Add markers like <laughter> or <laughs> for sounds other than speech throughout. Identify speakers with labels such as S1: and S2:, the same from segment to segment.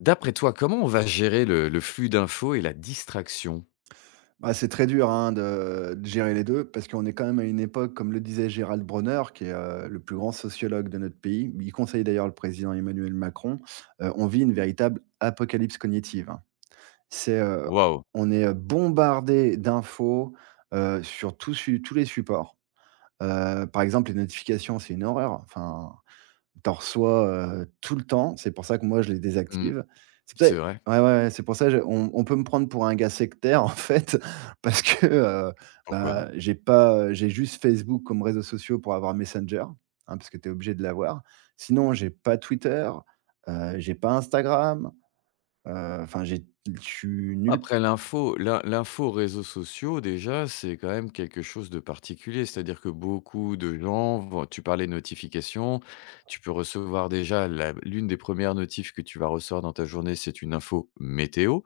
S1: D'après toi, comment on va gérer le flux d'infos et la distraction?
S2: Bah, c'est très dur, hein, de gérer les 2 parce qu'on est quand même à une époque, comme le disait Gérald Bronner, qui est le plus grand sociologue de notre pays. Il conseille d'ailleurs le président Emmanuel Macron. On vit une véritable apocalypse cognitive, hein. C'est
S1: Waouh!
S2: on est bombardé d'infos sur tous les supports. Par exemple, les notifications, c'est une horreur. Enfin, t'en reçois tout le temps. C'est pour ça que moi je les
S1: Mmh.
S2: désactive. C'est
S1: C'est
S2: peut-être
S1: vrai.
S2: Ouais, ouais, ouais, c'est pour ça je on peut me prendre pour un gars sectaire <laughs> en fait parce que
S1: Pourquoi?
S2: bah, j'ai pas, j'ai juste Facebook comme réseaux sociaux pour avoir Messenger, hein, parce que tu es obligé de l'avoir. Sinon, j'ai pas Twitter, j'ai pas Instagram, enfin j'ai je suis nul.
S1: Après l'info réseaux sociaux déjà, c'est quand même quelque chose de particulier. C'est-à-dire que beaucoup de gens vont tu parlais de notifications, tu peux recevoir déjà la l'une des premières notifs que tu vas recevoir dans ta journée, c'est une info météo,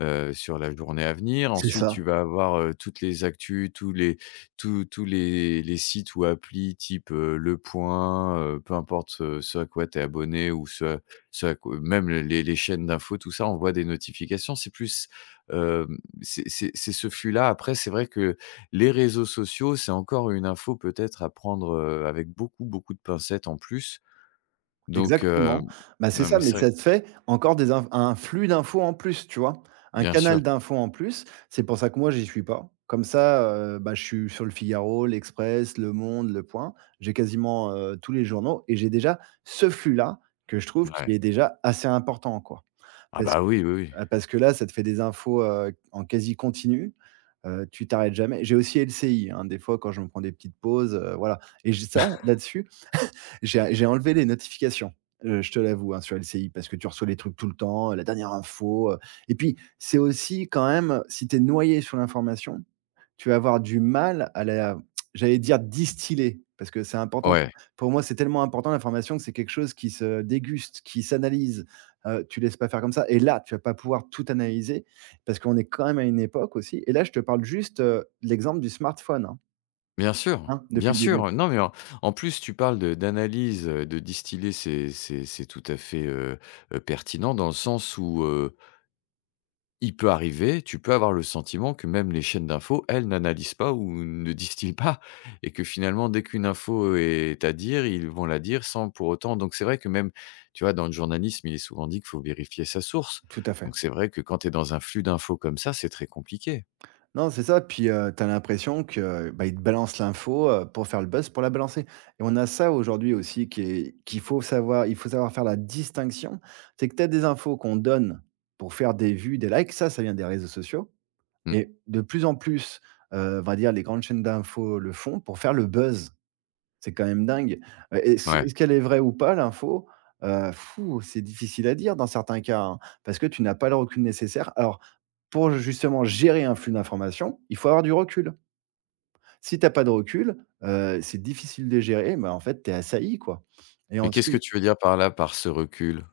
S1: sur la journée à venir.
S2: C'est
S1: Ensuite,
S2: ça.
S1: tu vas avoir, toutes les actus, tous les sites ou applis type, Le Point, peu importe, ce à quoi tu es abonné ou ce à quoi même les chaînes d'infos, tout ça envoie des notifications. C'est plus Hem, c'est ce flux-là. Après, c'est vrai que les réseaux sociaux, c'est encore une info peut-être à prendre, avec beaucoup, beaucoup de pincettes en plus. Donc,
S2: Exactement. Bah, c'est
S1: non,
S2: ça,
S1: mais
S2: mais
S1: c'est
S2: ça
S1: vrai.
S2: te fait encore des inf un flux d'infos en plus, tu vois? Un
S1: Bien
S2: canal
S1: sûr.
S2: d'infos en plus. C'est pour ça que moi, j'y suis pas. Comme ça, bah, je suis sur Le Figaro, L'Express, Le Monde, Le Point. J'ai quasiment, tous les journaux et j'ai déjà ce flux-là que je trouve qui
S1: Ouais.
S2: est déjà assez important, quoi.
S1: Ah
S2: Parce
S1: bah, oui, oui, oui.
S2: Parce que là, ça te fait des infos en quasi continu. Tu t'arrêtes jamais. J'ai aussi LCI, hein, des fois, quand je me prends des petites pauses, voilà. Et j'ai ça, là-dessus j'ai enlevé les notifications, je te l'avoue, hein, sur LCI parce que tu reçois les trucs tout le temps, la dernière info, et puis c'est aussi quand même, si tu es noyé sur l'information, tu vas avoir du mal à la, j'allais dire, distiller parce que c'est important.
S1: Ouais.
S2: Pour moi, c'est tellement important l'information que c'est quelque chose qui se déguste, qui s'analyse tu laisses pas faire comme ça et là, tu vas pas pouvoir tout analyser parce qu'on est quand même à une époque aussi et là, je te parle juste l'exemple du smartphone,
S1: Bien sûr,
S2: hein, depuis
S1: bien
S2: le début.
S1: sûr. Non, mais en plus, tu parles de d'analyse, de distiller, c'est tout à fait, pertinent dans le sens où, il peut arriver, tu peux avoir le sentiment que même les chaînes d'infos, elles, n'analysent pas ou ne distillent pas <laughs> et que finalement, dès qu'une info est à dire, ils vont la dire sans pour autant donc c'est vrai que même, tu vois, dans le journalisme, il est souvent dit qu'il faut vérifier sa source.
S2: Tout à fait.
S1: Donc c'est vrai que quand tu es dans un flux d'infos comme ça, c'est très compliqué.
S2: Non, c'est ça, puis tu l'impression que, bah, ils te balancent l'info pour faire le buzz, pour la balancer. Et on a ça aujourd'hui aussi qui est qu'il faut savoir faire la distinction. C'est que t'as des infos qu'on donne pour faire des vues, des likes, ça vient des réseaux sociaux
S1: Mmh,
S2: et de plus en plus on va dire les grandes chaînes d'infos le font pour faire le buzz. C'est quand même dingue. Est-ce
S1: ouais.
S2: est-ce qu'elle est vraie ou pas l'info? Fou, c'est difficile à dire dans certains cas, hein, parce que tu n'as pas le recul nécessaire. Alors, pour justement gérer un flux d'informations, il faut avoir du recul. Si tu as pas de recul, c'est difficile de gérer. Mais en fait, tu es assailli, quoi, et
S1: Mais qu'est-ce que
S2: ensuite
S1: tu veux dire par là, par ce recul?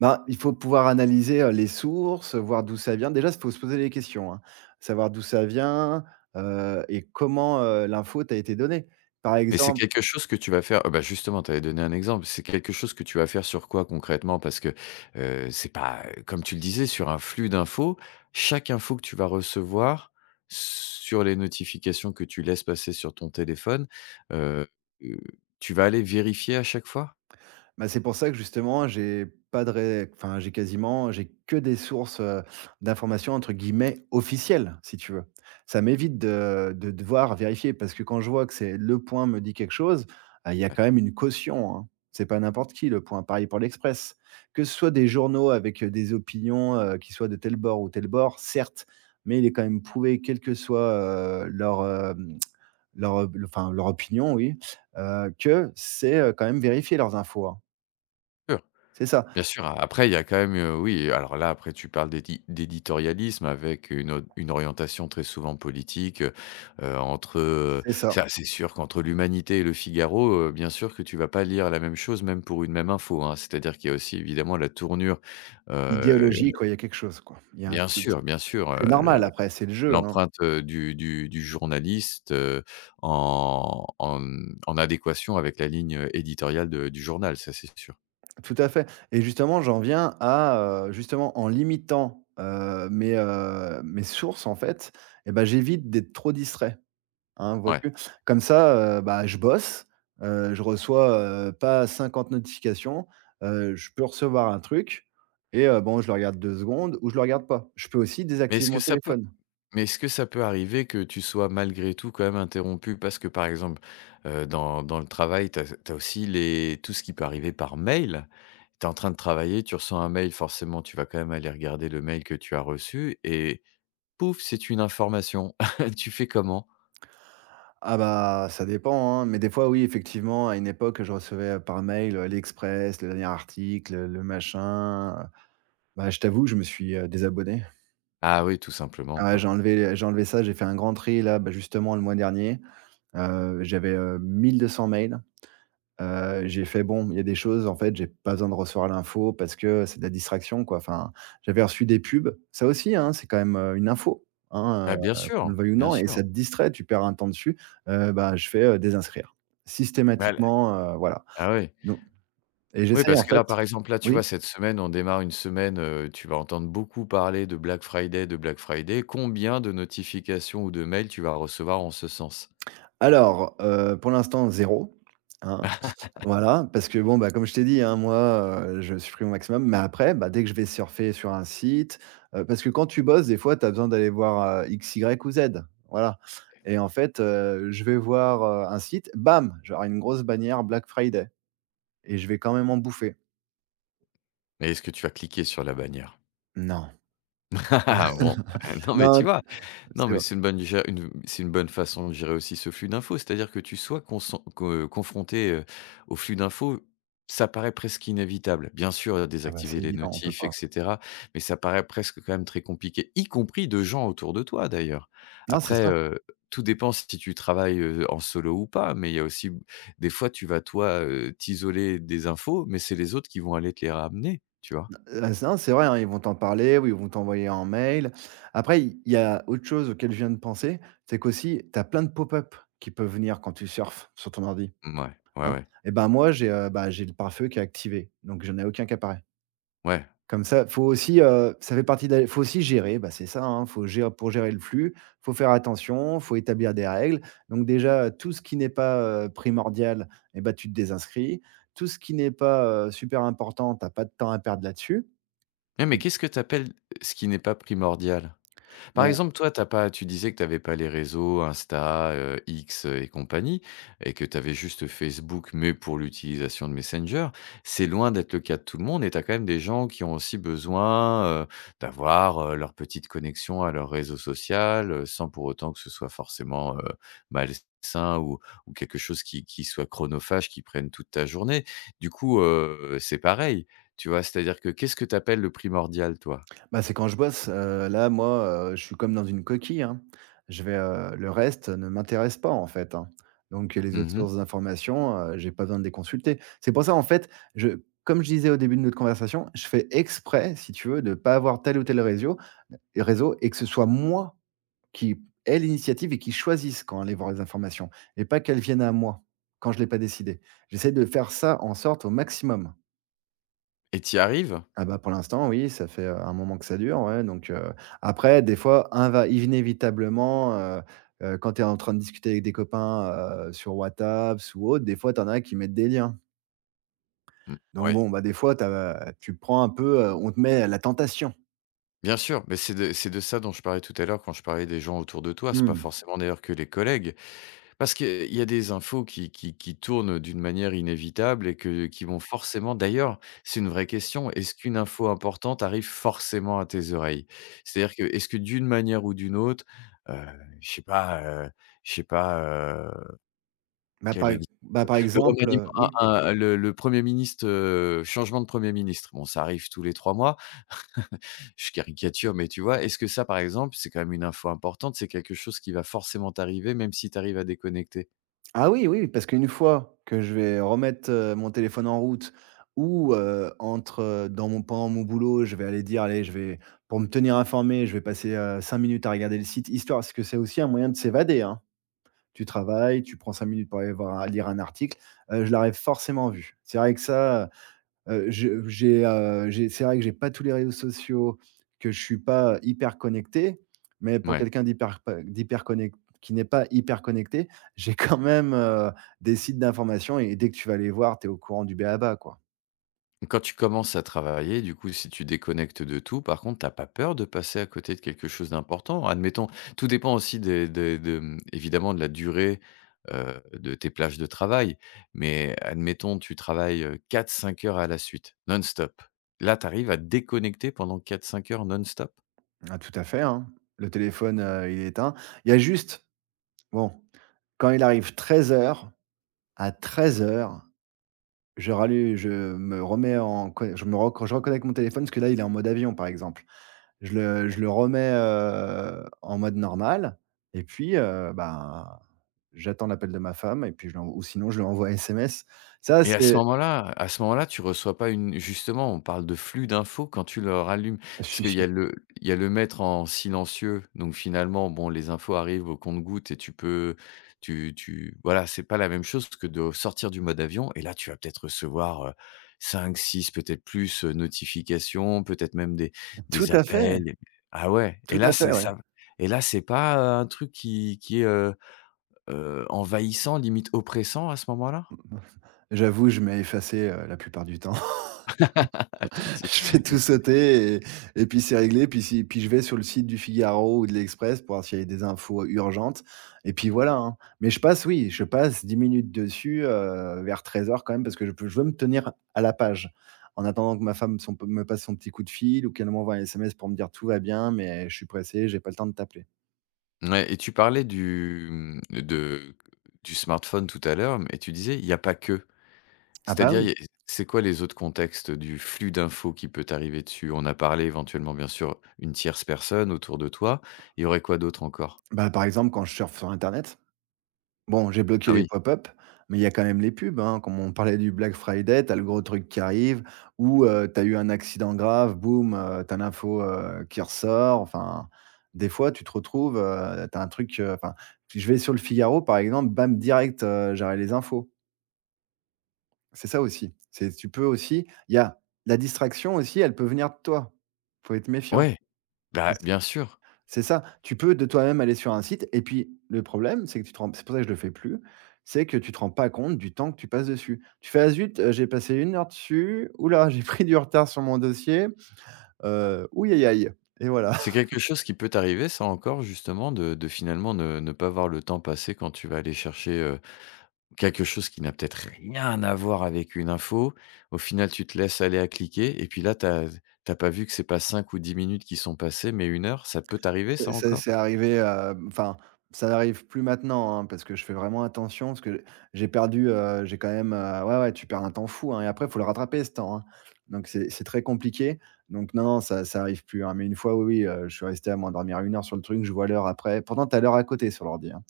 S2: bah, il faut pouvoir analyser les sources, voir d'où ça vient. Déjà, il faut se poser des questions, hein. Savoir d'où ça vient, et comment l'info t'a été donnée. Par
S1: Mais c'est
S2: exemple
S1: quelque chose que tu vas faire, bah, justement, tu avais donné un exemple. C'est quelque chose que tu vas faire sur quoi concrètement? Parce que, c'est pas, comme tu le disais, sur un flux d'infos, chaque info que tu vas recevoir sur les notifications que tu laisses passer sur ton téléphone, heu heu, tu vas aller vérifier à chaque fois?
S2: Bah, c'est pour ça que justement, j'ai pas de ré enfin, j'ai que des sources d'informations entre guillemets «officielles», si tu veux. Ça m'évite de devoir vérifier parce que quand je vois que c'est Le Point me dit quelque chose, ah, il y a
S1: Ouais,
S2: quand même une caution, hein. C'est pas n'importe qui Le Point, pareil pour L'Express. Que ce soit des journaux avec des opinions qui soient de tel bord ou tel bord, certes, mais il est quand même prouvé, quelle que soit leur, hem, leur, enfin, leur opinion, oui que c'est quand même vérifier leurs infos, hein.
S1: sûr.
S2: C'est ça,
S1: Bien sûr, a après il y a quand même, oui, alors là, après tu parles d'éditorialisme avec une orientation très souvent politique, entre, heu,
S2: c'est ça.
S1: ça c'est sûr qu'entre l'Humanité et Le Figaro, bien sûr que tu vas pas lire la même chose, même pour une même info, hein. C'est-à-dire qu'il y a aussi évidemment la tournure, heu,
S2: Idéologique, quoi, il y a quelque chose, quoi. Il y a un filtre.
S1: bien sûr,
S2: C'est
S1: le
S2: normal après, c'est le jeu, hein.
S1: l'empreinte, du journaliste, en adéquation avec la ligne, éditoriale de du journal, ça c'est sûr.
S2: Tout à fait et justement, j'en viens à justement en limitant mes sources en fait et bah, j'évite d'être trop distrait, hein,
S1: Ouais.
S2: vois-tu? Comme ça, bah, je bosse, je reçois, pas 50 notifications, je peux recevoir un truc et bon, je le regarde 2 secondes ou je le regarde pas. Je peux aussi
S1: Mais
S2: désactiver
S1: est-ce que
S2: mon
S1: ça peut
S2: téléphone.
S1: Mais est-ce que ça peut arriver que tu sois malgré tout quand même interrompu? Parce que par exemple, dans le travail, tu as aussi les tout ce qui peut arriver par mail. Tu es en train de travailler, tu reçois un mail, forcément, tu vas quand même aller regarder le mail que tu as reçu et pouf, c'est une information. <laughs> Tu fais comment?
S2: Ah bah, ça dépend, hein, mais des fois, oui, effectivement, à une époque, je recevais, par mail, l'Express, le dernier article, le machin, bah, je t'avoue je me suis, désabonné.
S1: Ah oui, tout simplement,
S2: Ah, ouais, j'ai
S1: quoi.
S2: enlevé j'ai enlevé ça, j'ai fait un grand tri là, bah, justement le mois dernier, j'avais, 1200 mails. J'ai fait: «Bon, il y a des choses, en fait, j'ai pas besoin de recevoir l'info parce que c'est de la distraction, quoi». Enfin, j'avais reçu des pubs. Ça aussi, hein, c'est quand même une info, hein,
S1: Ah bien
S2: heu, qu'on
S1: sûr,
S2: le veuille ou
S1: bien
S2: non et
S1: sûr.
S2: ça te distrait, tu perds un temps dessus. Bah, je fais, désinscrire
S1: Bah,
S2: systématiquement, voilà.
S1: ah oui.
S2: Donc et
S1: Oui,
S2: j'essaye,
S1: parce
S2: en
S1: que
S2: fait.
S1: là, par exemple, là, tu vois,
S2: Oui?
S1: cette semaine, on démarre une semaine, tu vas entendre beaucoup parler de Black Friday, de Black Friday. Combien de notifications ou de mails tu vas recevoir en ce sens?
S2: Alors, pour l'instant zéro. Hein. Voilà, parce que bon, bah, comme je t'ai dit, hein, moi, je supprime au maximum, mais après, bah, dès que je vais surfer sur un site, parce que quand tu bosses, des fois, tu as besoin d'aller voir, X, Y ou Z, voilà et en fait, je vais voir, un site, bam, j'aurai une grosse bannière Black Friday et je vais quand même en bouffer.
S1: Mais est-ce que tu vas cliquer sur la bannière?
S2: Non,
S1: <laughs> Bon, bah, non, mais
S2: non,
S1: tu vois? Non,
S2: c'est
S1: mais c'est une bonne gé une c'est une bonne façon de gérer aussi ce flux d'infos. C'est-à-dire que tu sois consen co confronté, au flux d'infos, ça paraît presque inévitable. Bien sûr,
S2: ah bah,
S1: désactiver
S2: c'est
S1: les
S2: évident, on peut
S1: notifs et
S2: pas.
S1: cetera, mais ça paraît presque quand même très compliqué, y compris de gens autour de toi d'ailleurs.
S2: Non, c'est
S1: Après,
S2: ça.
S1: tout dépend si tu travailles, en solo ou pas, mais il y a aussi des fois tu vas toi, t'isoler des infos, mais c'est les autres qui vont aller te les ramener, tu vois?
S2: C'est Non, c'est vrai, hein, ils vont t'en parler ou ils vont t'envoyer un mail. Après, il y a autre chose auquel je viens de penser, c'est qu'aussi tu as plein de pop-up qui peuvent venir quand tu surfes sur ton ordi,
S1: Ouais, ouais,
S2: hein,
S1: ouais,
S2: et ben, moi, j'ai, bah, j'ai le pare-feu qui est activé, donc je n'ai aucun qui apparaît.
S1: ouais.
S2: Comme ça, faut aussi ça fait partie de faut aussi gérer, bah, c'est ça, hein, faut gér pour gérer le flux, faut faire attention, faut établir des règles. Donc déjà, tout ce qui n'est pas primordial et ben tu te désinscris. Tout ce qui n'est pas super important, tu as pas de temps à perdre là-dessus.
S1: Mais qu'est-ce que tu appelles, ce qui n'est pas primordial? Par
S2: Bah
S1: exemple, toi, t'as pas tu disais que tu avais pas les réseaux Insta, X et compagnie et que tu avais juste Facebook, mais pour l'utilisation de Messenger. C'est loin d'être le cas de tout le monde et tu as quand même des gens qui ont aussi besoin, d'avoir, leur petite connexion à leur réseau social, sans pour autant que ce soit forcément, malsain ou quelque chose qui soit chronophage, qui prenne toute ta journée. Du coup, c'est pareil, tu vois? C'est-à-dire que qu'est-ce que tu appelles le primordial, toi?
S2: Bah, c'est quand je bosse, là, moi, je suis comme dans une coquille, hein. Le reste ne m'intéresse pas, en fait, hein. Donc les autres
S1: Mmh
S2: sources d'informations, j'ai pas besoin de les consulter. C'est pour ça, en fait, je comme je disais au début de notre conversation, je fais exprès, si tu veux, de pas avoir tel ou tel réseau et que ce soit moi qui ai l'initiative et qui choisisse quand aller voir les informations et pas qu'elles viennent à moi, quand je l'ai pas décidé. J'essaie de faire ça en sorte au maximum.
S1: et tu y arrives?
S2: Ah bah, pour l'instant, oui, ça fait, un moment que ça dure, ouais, donc après des fois, inva inévitablement, quand tu es en train de discuter avec des copains, sur WhatsApp ou autre, des fois, tu en as qui mettent des liens.
S1: Mmh,
S2: Donc
S1: ouais,
S2: bon, bah, des fois, t'as tu prends un peu, on te met à la tentation.
S1: bien sûr, mais c'est de ça dont je parlais tout à l'heure quand je parlais des gens autour de toi. C'est pas
S2: Mmh.
S1: forcément d'ailleurs que les collègues, parce qu'il y a des infos qui tournent d'une manière inévitable et que qui vont forcément d'ailleurs, c'est une vraie question. Est-ce qu'une info importante arrive forcément à tes oreilles? C'est-à-dire que est-ce que d'une manière ou d'une autre, heu, je sais pas, heu, je sais pas,
S2: Bah,
S1: quel
S2: par
S1: ex
S2: Bah, par
S1: le
S2: exemple,
S1: remaniement,
S2: oui?
S1: un le 1er ministre, changement de premier ministre, bon ça arrive tous les 3 mois. Je caricature, mais tu vois? Est-ce que ça, par exemple, c'est quand même une info importante, c'est quelque chose qui va forcément t'arriver même si tu arrives à déconnecter?
S2: Ah oui, oui, parce qu'une fois que je vais remettre, mon téléphone en route ou, entre, dans mon pendant mon boulot, je vais aller dire: «Allez, je vais pour me tenir informé, je vais passer, 5 minutes à regarder le site», histoire parce que c'est aussi un moyen de s'évader, hein. Tu travailles, tu prends 5 minutes pour aller voir lire un article, je l'aurais forcément vu. C'est vrai que ça. Je j'ai C'est vrai que j'ai pas tous les réseaux sociaux, que je suis pas hyper connecté, mais pour
S1: Ouais.
S2: quelqu'un d'hyper p d'hyper connect qui n'est pas hyper connecté, <laughs> j'ai quand même, des sites d'information et dès que tu vas les voir, tu es au courant du b.a-ba quoi.
S1: Quand tu commences à travailler, du coup, si tu déconnectes de tout, par contre, t'as pas peur de passer à côté de quelque chose d'important? Admettons, tout dépend aussi évidemment de la durée, de tes plages de travail. Mais admettons, tu travailles, 4-5 heures à la suite, non-stop. Là, tu arrives à te déconnecter pendant 4-5 heures non-stop?
S2: Ah tout à fait, hein. Le téléphone, il est éteint. Il y a juste, bon, quand il arrive treize heures à treize heures, je me remets en co je reconnecte mon téléphone parce que là, il est en mode avion, par exemple. Je le remets, en mode normal et puis, ben, j'attends l'appel de ma femme et puis je lui ou sinon je lui envoie un SMS. Ça,
S1: Et
S2: c'est
S1: à ce moment-là, tu reçois pas une justement, on parle de flux d'infos quand tu le rallumes. Parce qu'il y a le mettre en silencieux, donc finalement, bon, les infos arrivent au compte-gouttes et tu peux tu tu voilà, c'est pas la même chose que de sortir du mode avion et là, tu vas peut-être recevoir, 5-6, peut-être plus, notifications, peut-être même des
S2: <laughs> tout
S1: des
S2: à fait,
S1: appels. Ah ouais, et
S2: tout
S1: là,
S2: à fait,
S1: c'est
S2: ouais.
S1: ça. Et là, c'est pas, un truc qui est, envahissant, limite oppressant à ce moment-là?
S2: J'avoue, je mets effacer, la plupart du temps.
S1: <laughs> Toi, tu
S2: <laughs> Je fais tout
S1: mais tu
S2: sauter et puis c'est réglé. Puis si puis je vais sur le site du Figaro ou de l'Express pour voir s'il y a des infos urgentes et puis voilà, hein. Mais je passe, oui, je passe 10 minutes dessus, vers 13 heures quand même parce que je veux me tenir à la page. En attendant que ma femme son me passe son petit coup de fil ou qu'elle m'envoie un SMS pour me dire: «Tout va bien, mais je suis pressé, j'ai pas le temps de t'appeler».
S1: ouais, et tu parlais du, mmh, de du smartphone tout à l'heure, mais tu disais il n'y a pas que.
S2: Ah bah
S1: C'est-à-dire, il
S2: oui,
S1: y a c'est quoi les autres contextes du flux d'infos qui peut t'arriver dessus? On a parlé éventuellement, bien sûr, une tierce personne autour de toi. Il y aurait quoi d'autre encore?
S2: bah, par exemple, quand je surfe sur internet. Bon, j'ai bloqué
S1: Ah
S2: les
S1: oui.
S2: pop-up, mais il y a quand même les pubs, hein. Comme on parlait du Black Friday, tu as le gros truc qui arrive ou, tu as eu un accident grave, boum, tu as l'info, qui ressort. Enfin, des fois, tu te retrouves, tu as un truc, enfin, si je vais sur Le Figaro, par exemple, bam, direct, j'aurai les infos. C'est ça aussi. C'est tu peux aussi il y a la distraction aussi, elle peut venir de toi. Faut être méfiant.
S1: Ouais, bah, bien sûr.
S2: C'est ça. Tu peux de toi-même aller sur un site et puis le problème, c'est que tu te rends c'est pour ça que je le fais plus, c'est que tu te rends pas compte du temps que tu passes dessus. Tu fais: «Ah zut, j'ai passé une heure dessus. Oula, <laughs> j'ai pris du retard sur mon dossier. Ouh-i-aïe-aïe» et voilà.
S1: C'est quelque chose qui peut t'arriver ça encore justement de finalement ne pas voir le temps passer quand tu vas aller chercher. Quelque chose qui n'a peut-être rien à voir avec une info. Au final, tu te laisses aller à cliquer et puis là, tu as pas vu que c'est pas 5 ou 10 minutes qui sont passées, mais 1 heure. Ça peut t'arriver
S2: Heu,
S1: ça
S2: c'est
S1: encore?
S2: c'est arrivé, enfin, ça n'arrive plus maintenant, hein, parce que je fais vraiment attention, parce que j'ai perdu, j'ai quand même, ouais, ouais, tu perds un temps fou, hein et après, il faut le rattraper ce temps, hein. Donc c'est très compliqué. Donc non, non, ça arrive plus, hein, mais une fois, oui, oui, je suis resté à m'endormir une heure sur le truc, je vois l'heure après. Pourtant, tu as l'heure à côté sur l'ordi, hein.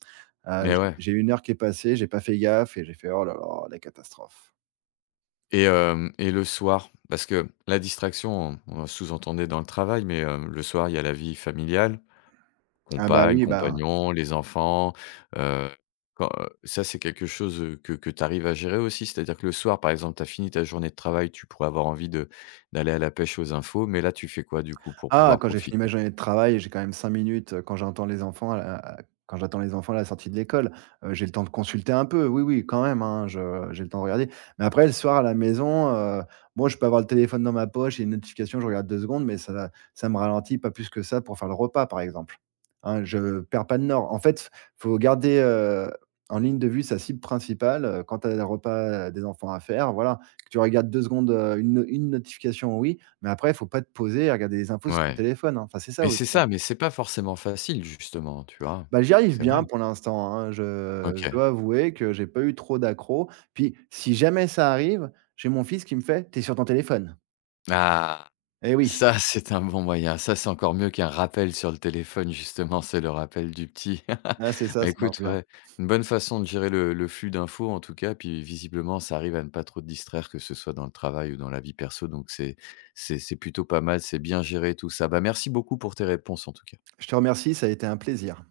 S2: Heu,
S1: Mais
S2: j'ai
S1: ouais
S2: j'ai 1 heure qui est passée, j'ai pas fait gaffe et j'ai fait: «Oh là là, la catastrophe».
S1: et le soir? Parce que la distraction, on sous-entendait dans le travail, mais, le soir, il y a la vie familiale.
S2: Ah bah
S1: Compagne,
S2: oui, ben
S1: compagnon, les enfants, heu, quand, ça c'est quelque chose, que tu arrives à gérer aussi? C'est-à-dire que le soir, par exemple, tu as fini ta journée de travail, tu pourrais avoir envie de d'aller à la pêche aux infos, mais là, tu fais quoi du coup pour
S2: ah,
S1: pouvoir
S2: quand j'ai fini ma
S1: profiter?
S2: journée de travail, j'ai quand même 5 minutes, quand j'attends les enfants à la sortie de l'école, j'ai le temps de consulter un peu. Oui, oui, quand même, hein, je j'ai le temps de regarder. Mais après le soir à la maison, bon, je peux avoir le téléphone dans ma poche, il y a une notification, je regarde 2 secondes, mais ça me ralentit pas plus que ça pour faire le repas, par exemple. Hein, je perds pas de nord. En fait, faut garder, en ligne de vue sa cible principale, quand tu as le repas, des enfants à faire, voilà. Que tu regardes 2 secondes, une no une notification, oui, mais après, faut pas te poser et regarder les infos sur ton
S1: Ouais,
S2: téléphone, hein. Enfin, c'est ça
S1: mais c'est
S2: aussi, hein.
S1: ça, mais c'est pas forcément facile justement, tu vois?
S2: Bah, j'y arrive
S1: C'est vrai.
S2: bien pour l'instant, hein. Je
S1: OK.
S2: dois avouer que j'ai pas eu trop d'accros. Puis, si jamais ça arrive, j'ai mon fils qui me fait: t'es sur ton téléphone».
S1: Ah!
S2: Eh oui,
S1: Ça, c'est un bon moyen. Ça, c'est encore mieux qu'un rappel sur le téléphone, justement, c'est le rappel du petit.
S2: ah, c'est
S1: <laughs>
S2: ça,
S1: Bah,
S2: ça marche
S1: écoute,
S2: bien.
S1: ouais, une bonne façon de gérer le flux d'infos, en tout cas, puis visiblement, ça arrive à ne pas trop te distraire, que ce soit dans le travail ou dans la vie perso, donc c'est plutôt pas mal, c'est bien géré tout ça. Bah, merci beaucoup pour tes réponses, en tout cas.
S2: Je te remercie, ça a été un plaisir.